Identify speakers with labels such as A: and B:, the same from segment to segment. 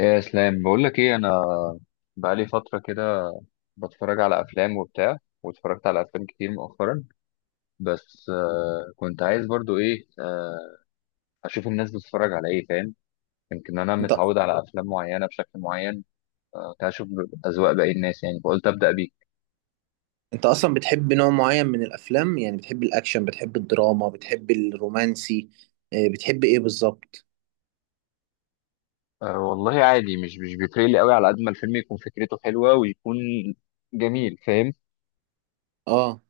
A: إيه يا اسلام، بقول لك ايه انا بقالي فتره كده بتفرج على افلام وبتاع، واتفرجت على افلام كتير مؤخرا. بس كنت عايز برضو ايه، اشوف الناس بتتفرج على ايه، فاهم؟ يمكن انا
B: انت
A: متعود على افلام معينه بشكل معين. كنت عايز اشوف اذواق باقي الناس، يعني فقلت ابدا بيك.
B: انت اصلا بتحب نوع معين من الافلام، يعني بتحب الاكشن، بتحب الدراما، بتحب الرومانسي. بتحب ايه بالظبط؟
A: والله عادي، مش بيفرق لي قوي، على قد ما الفيلم يكون فكرته حلوه ويكون جميل، فاهم؟
B: اه.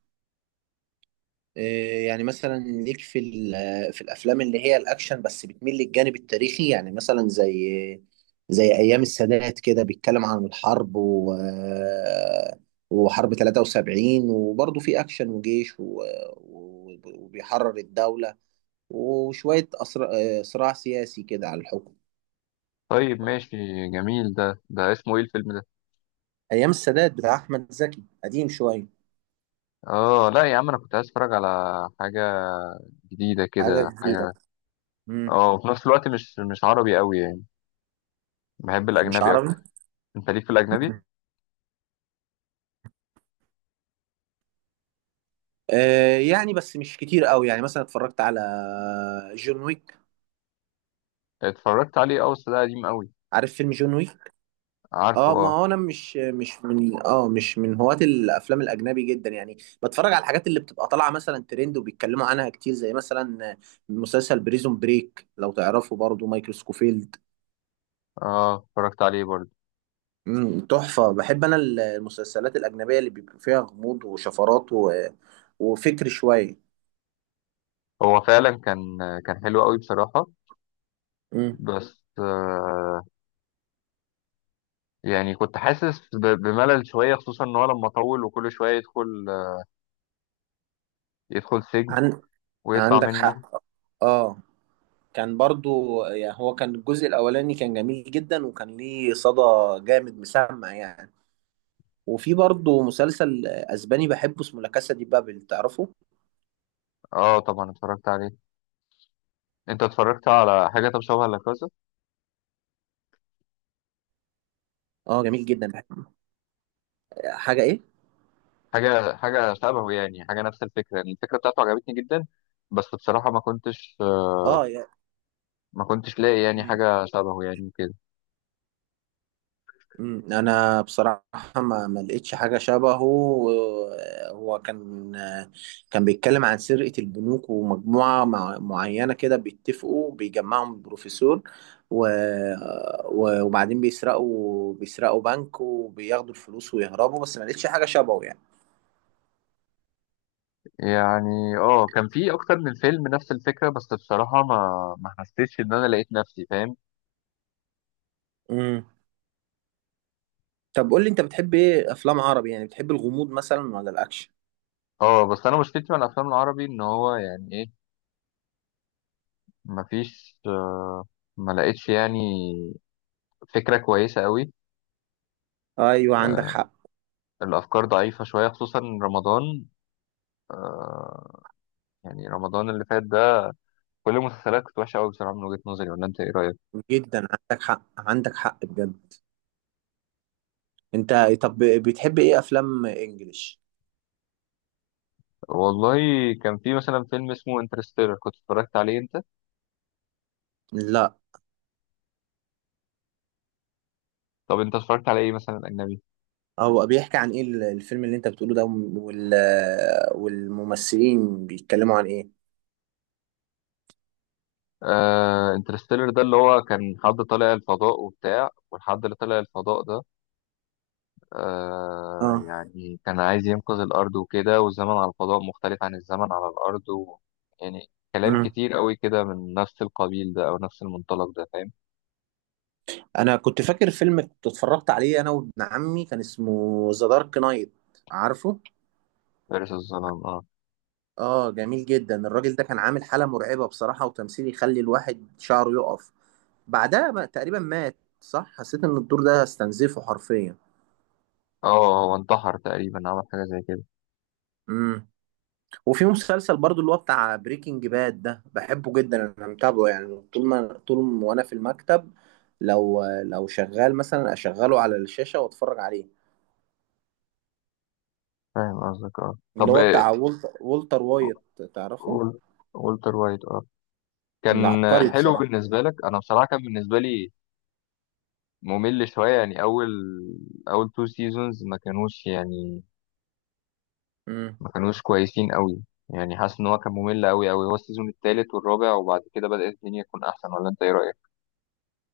B: آه، يعني مثلا ليك في في الافلام اللي هي الاكشن بس بتميل للجانب التاريخي، يعني مثلا زي ايام السادات كده، بيتكلم عن الحرب و آه، وحرب 73، وبرضه في اكشن وجيش وبيحرر الدولة، وشوية صراع سياسي كده على الحكم.
A: طيب ماشي جميل. ده اسمه ايه الفيلم ده؟
B: ايام السادات بتاع احمد زكي، قديم شويه.
A: اه لا يا عم، انا كنت عايز اتفرج على حاجه جديده
B: حاجه
A: كده،
B: جديده.
A: حاجه.
B: امم.
A: اه، وفي نفس الوقت مش عربي قوي، يعني بحب
B: مش
A: الاجنبي
B: عربي.
A: اكتر. انت ليك في الاجنبي؟
B: مم. يعني بس مش كتير قوي، يعني مثلا اتفرجت على جون ويك.
A: اتفرجت عليه اه، بس ده قديم قوي.
B: عارف فيلم جون ويك؟
A: عارفه
B: اه، ما
A: اه.
B: هو انا مش مش من اه مش من هواة الافلام الاجنبي جدا يعني. بتفرج على الحاجات اللي بتبقى طالعه مثلا ترند وبيتكلموا عنها كتير، زي مثلا مسلسل بريزون بريك، لو تعرفه، برضو مايكل سكوفيلد.
A: اه اتفرجت عليه برضه.
B: امم، تحفه. بحب انا المسلسلات الاجنبيه اللي بيبقى فيها غموض وشفرات وفكر شويه.
A: هو فعلا كان حلو قوي بصراحه.
B: مم.
A: بس، يعني كنت حاسس بملل شويه، خصوصا ان هو لما طول وكل شويه يدخل سجن
B: عن...
A: ويطلع
B: عندك
A: منه.
B: حق. اه، كان برضو يعني، هو كان الجزء الاولاني كان جميل جدا، وكان ليه صدى جامد مسمع يعني. وفي برضو مسلسل اسباني بحبه اسمه لا كاسا دي بابل، تعرفه؟
A: اه طبعا اتفرجت عليه. انت اتفرجت على حاجه طب شبه لا؟
B: اه، جميل جدا. حاجه ايه؟
A: حاجة شبهه، يعني حاجة نفس الفكرة، يعني الفكرة بتاعته عجبتني جدا. بس بصراحة
B: اه يا...
A: ما كنتش لاقي يعني
B: مم.
A: حاجة شبهه يعني كده.
B: مم، انا بصراحه ما لقيتش حاجه شبهه هو كان بيتكلم عن سرقه البنوك ومجموعه معينه كده بيتفقوا، بيجمعهم البروفيسور و... وبعدين بيسرقوا بنك وبياخدوا الفلوس ويهربوا، بس ما لقيتش حاجه شبهه يعني.
A: يعني اه، كان في أكتر من فيلم نفس الفكرة، بس بصراحة ما حسيتش إن أنا لقيت نفسي، فاهم؟
B: مم. طب قول لي، انت بتحب ايه، افلام عربي؟ يعني بتحب الغموض مثلا ولا الاكشن؟
A: اه، بس أنا مشكلتي مع الأفلام العربي إن هو يعني إيه، ما فيش ما لقيتش يعني فكرة كويسة قوي.
B: ايوه عندك
A: آه،
B: حق،
A: الأفكار ضعيفة شوية خصوصا رمضان. آه، يعني رمضان اللي فات ده كل المسلسلات كانت وحشة قوي بصراحة من وجهة نظري، ولا أنت إيه رأيك؟
B: جدا عندك حق، عندك حق بجد. انت طب بتحب ايه، افلام انجليش؟
A: والله كان في مثلا فيلم اسمه انترستيلر كنت اتفرجت عليه، انت؟
B: لا،
A: طب انت اتفرجت على ايه مثلا اجنبي؟
B: هو بيحكي عن ايه الفيلم اللي انت بتقوله ده وال... والممثلين بيتكلموا عن ايه؟
A: انترستيلر ده اللي هو كان حد طالع الفضاء وبتاع، والحد اللي طالع الفضاء ده
B: اه.
A: يعني كان عايز ينقذ الارض وكده، والزمن على الفضاء مختلف عن الزمن على الارض و يعني كلام
B: مم.
A: كتير قوي كده، من نفس القبيل ده او نفس المنطلق ده، فاهم؟
B: انا كنت فاكر فيلم كنت اتفرجت عليه انا وابن عمي، كان اسمه ذا دارك نايت، عارفه؟
A: فارس الظلام اه.
B: اه، جميل جدا. الراجل ده كان عامل حالة مرعبة بصراحة، وتمثيل يخلي الواحد شعره يقف. بعدها بقى تقريبا مات، صح؟ حسيت ان الدور ده استنزفه حرفيا.
A: اه، هو انتحر تقريبا، عمل حاجه زي كده.
B: مم. وفي مسلسل برضو، اللي هو بتاع بريكنج باد ده، بحبه جدا. انا متابعه يعني، طول ما وانا في المكتب، لو شغال مثلا اشغله على الشاشة واتفرج عليه.
A: فاهم قصدك اه،
B: اللي
A: طب
B: هو
A: آه،
B: بتاع والتر وايت، تعرفه؟
A: وول- وولتر وايت اه. كان
B: من عبقري
A: حلو
B: بصراحة.
A: بالنسبة لك؟ أنا بصراحة كان بالنسبة لي ممل شوية يعني، أول تو سيزونز ما كانوش يعني
B: امم.
A: ما كانوش كويسين أوي. يعني حاسس إن هو كان ممل أوي أوي، هو السيزون التالت والرابع وبعد كده بدأت الدنيا تكون أحسن، ولا أنت إيه رأيك؟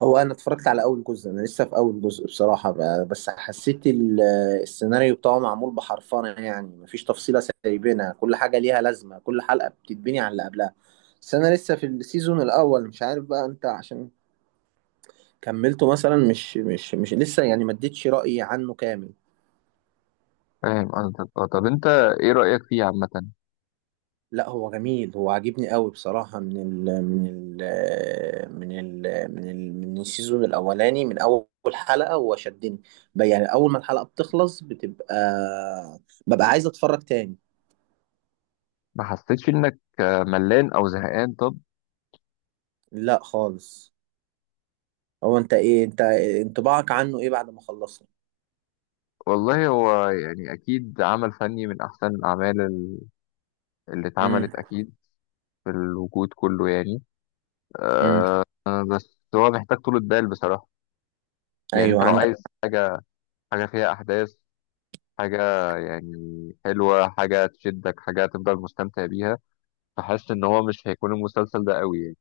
B: هو انا اتفرجت على اول جزء، انا لسه في اول جزء بصراحة. بس حسيت السيناريو بتاعه معمول بحرفنة، يعني مفيش تفصيلة سايبينها، كل حاجة ليها لازمة، كل حلقة بتتبني على اللي قبلها. بس انا لسه في السيزون الاول، مش عارف بقى انت عشان كملته مثلا. مش مش مش لسه يعني، ما اديتش رأيي عنه كامل.
A: فاهم قصدك، طب أنت إيه رأيك فيه عامة؟
B: لا، هو جميل، هو عاجبني قوي بصراحة، من ال من ال من ال من ال من السيزون الأولاني، من أول حلقة هو شدني. يعني أول ما الحلقة بتخلص بتبقى ببقى عايز أتفرج تاني.
A: ما حسيتش إنك ملان أو زهقان طب؟
B: لا خالص. هو أنت إيه، أنت انطباعك عنه إيه بعد ما خلصنا؟
A: والله هو يعني أكيد عمل فني من أحسن الأعمال اللي
B: امم.
A: اتعملت أكيد في الوجود كله يعني.
B: امم.
A: بس هو محتاج طولة بال بصراحة. يعني أنت
B: أيوه
A: لو
B: عندك.
A: عايز حاجة فيها أحداث، حاجة يعني حلوة، حاجة تشدك، حاجة تفضل مستمتع بيها. فحاسس إن هو مش هيكون المسلسل ده قوي يعني.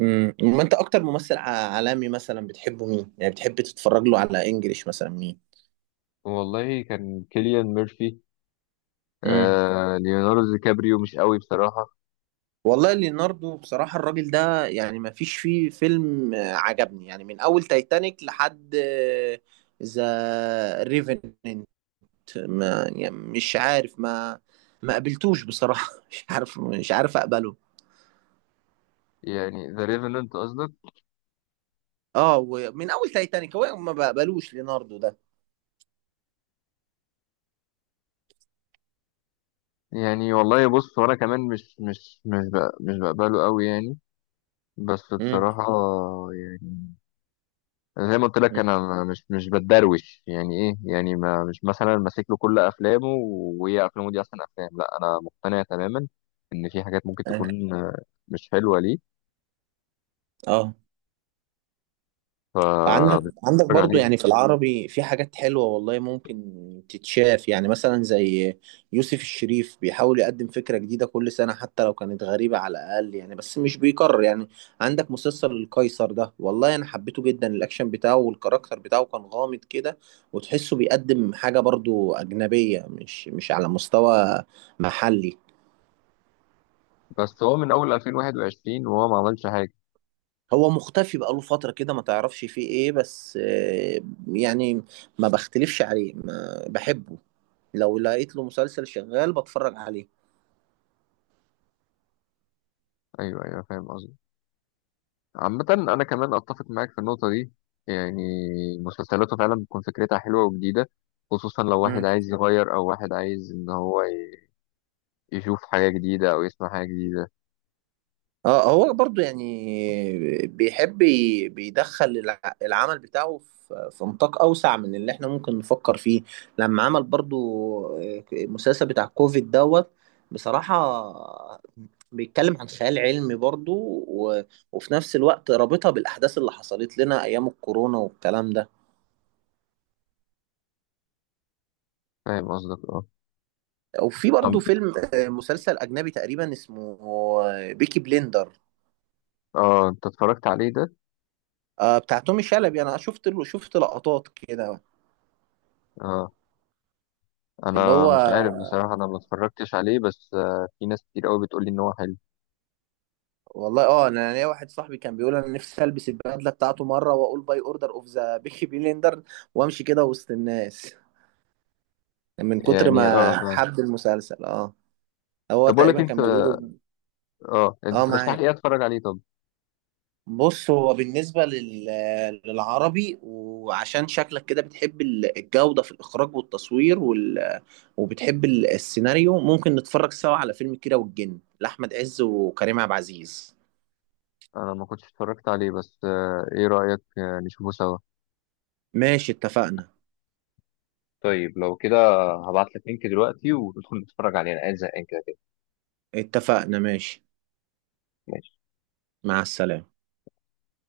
B: امم. ما أنت أكتر ممثل عالمي مثلا بتحبه مين؟ يعني بتحب تتفرج له على إنجليش مثلا مين؟
A: والله كان كيليان ميرفي.
B: امم.
A: ليوناردو دي كابريو مش قوي بصراحة.
B: والله ليوناردو بصراحة الراجل ده، يعني ما فيش فيه فيلم عجبني يعني، من أول تايتانيك لحد ذا ريفننت. ما يعني مش عارف، ما قبلتوش بصراحة مش عارف، مش عارف أقبله.
A: يعني ذا ريفننت قصدك؟
B: اه، ومن أول تايتانيك هو ما بقبلوش ليوناردو ده.
A: يعني والله بص، وأنا كمان مش بقبله قوي يعني، بس
B: امم.
A: بصراحة يعني. انا زي ما قلت لك، انا مش بتدروش يعني ايه، يعني ما مش مثلا ماسك له كل افلامه وهي افلامه دي احسن افلام، لا انا مقتنع تماما ان في حاجات ممكن تكون مش حلوه ليه،
B: اه، عندك، عندك
A: فبتفرج
B: برضو،
A: عليها.
B: يعني في العربي في حاجات حلوة والله، ممكن تتشاف يعني. مثلا زي يوسف الشريف، بيحاول يقدم فكرة جديدة كل سنة، حتى لو كانت غريبة على الأقل يعني، بس مش بيكرر يعني. عندك مسلسل القيصر ده، والله أنا حبيته جدا، الأكشن بتاعه والكاركتر بتاعه كان غامض كده، وتحسه بيقدم حاجة برضو أجنبية، مش على مستوى محلي.
A: بس هو من اول 2021 وهو ما عملش حاجه.
B: هو مختفي بقاله فترة كده، ما تعرفش فيه ايه. بس يعني ما بختلفش عليه، ما بحبه، لو لقيت له مسلسل شغال بتفرج عليه.
A: ايوه، ايوه، فاهم قصدي. عامه انا كمان اتفق معاك في النقطه دي، يعني مسلسلاته فعلا بتكون فكرتها حلوه وجديده، خصوصا لو واحد
B: امم.
A: عايز يغير او واحد عايز ان هو يشوف حاجه جديده او يسمع حاجه جديده.
B: اه، هو برضو يعني بيحب بيدخل العمل بتاعه في نطاق اوسع من اللي احنا ممكن نفكر فيه. لما عمل برضو المسلسل بتاع كوفيد دوت، بصراحة بيتكلم عن خيال علمي برضو، و... وفي نفس الوقت رابطها بالأحداث اللي حصلت لنا أيام الكورونا والكلام ده.
A: فاهم قصدك اه،
B: وفي برضو
A: طب
B: فيلم، مسلسل أجنبي تقريبا اسمه بيكي بليندر.
A: اه انت اتفرجت عليه ده؟
B: آه بتاع تومي شلبي، انا شفت لقطات كده.
A: اه
B: اللي
A: انا
B: هو،
A: مش عارف بصراحه، انا ما اتفرجتش عليه، بس في ناس كتير قوي بتقول لي ان هو حلو.
B: والله اه، انا ليا واحد صاحبي كان بيقول انا نفسي البس البدله بتاعته مره واقول باي اوردر اوف ذا بيكي بليندر وامشي كده وسط الناس، من كتر
A: يعني اه،
B: ما
A: فاهم.
B: حب المسلسل اه. هو
A: طب اقول لك
B: تقريبا
A: انت،
B: كان بيقوله.
A: اه انت
B: اه
A: ترشح لي
B: معاك.
A: ايه اتفرج عليه طب؟
B: بص هو بالنسبة للعربي، وعشان شكلك كده بتحب الجودة في الإخراج والتصوير وبتحب السيناريو، ممكن نتفرج سوا على فيلم كيرة والجن لأحمد عز وكريم عبد العزيز.
A: انا ما كنتش اتفرجت عليه، بس ايه رايك، نشوفه سوا؟
B: ماشي اتفقنا.
A: طيب لو كده، هبعت لك لينك دلوقتي وتدخل تتفرج عليه، انا قاعد زهقان كده
B: اتفقنا ماشي.
A: كده.
B: مع السلامة.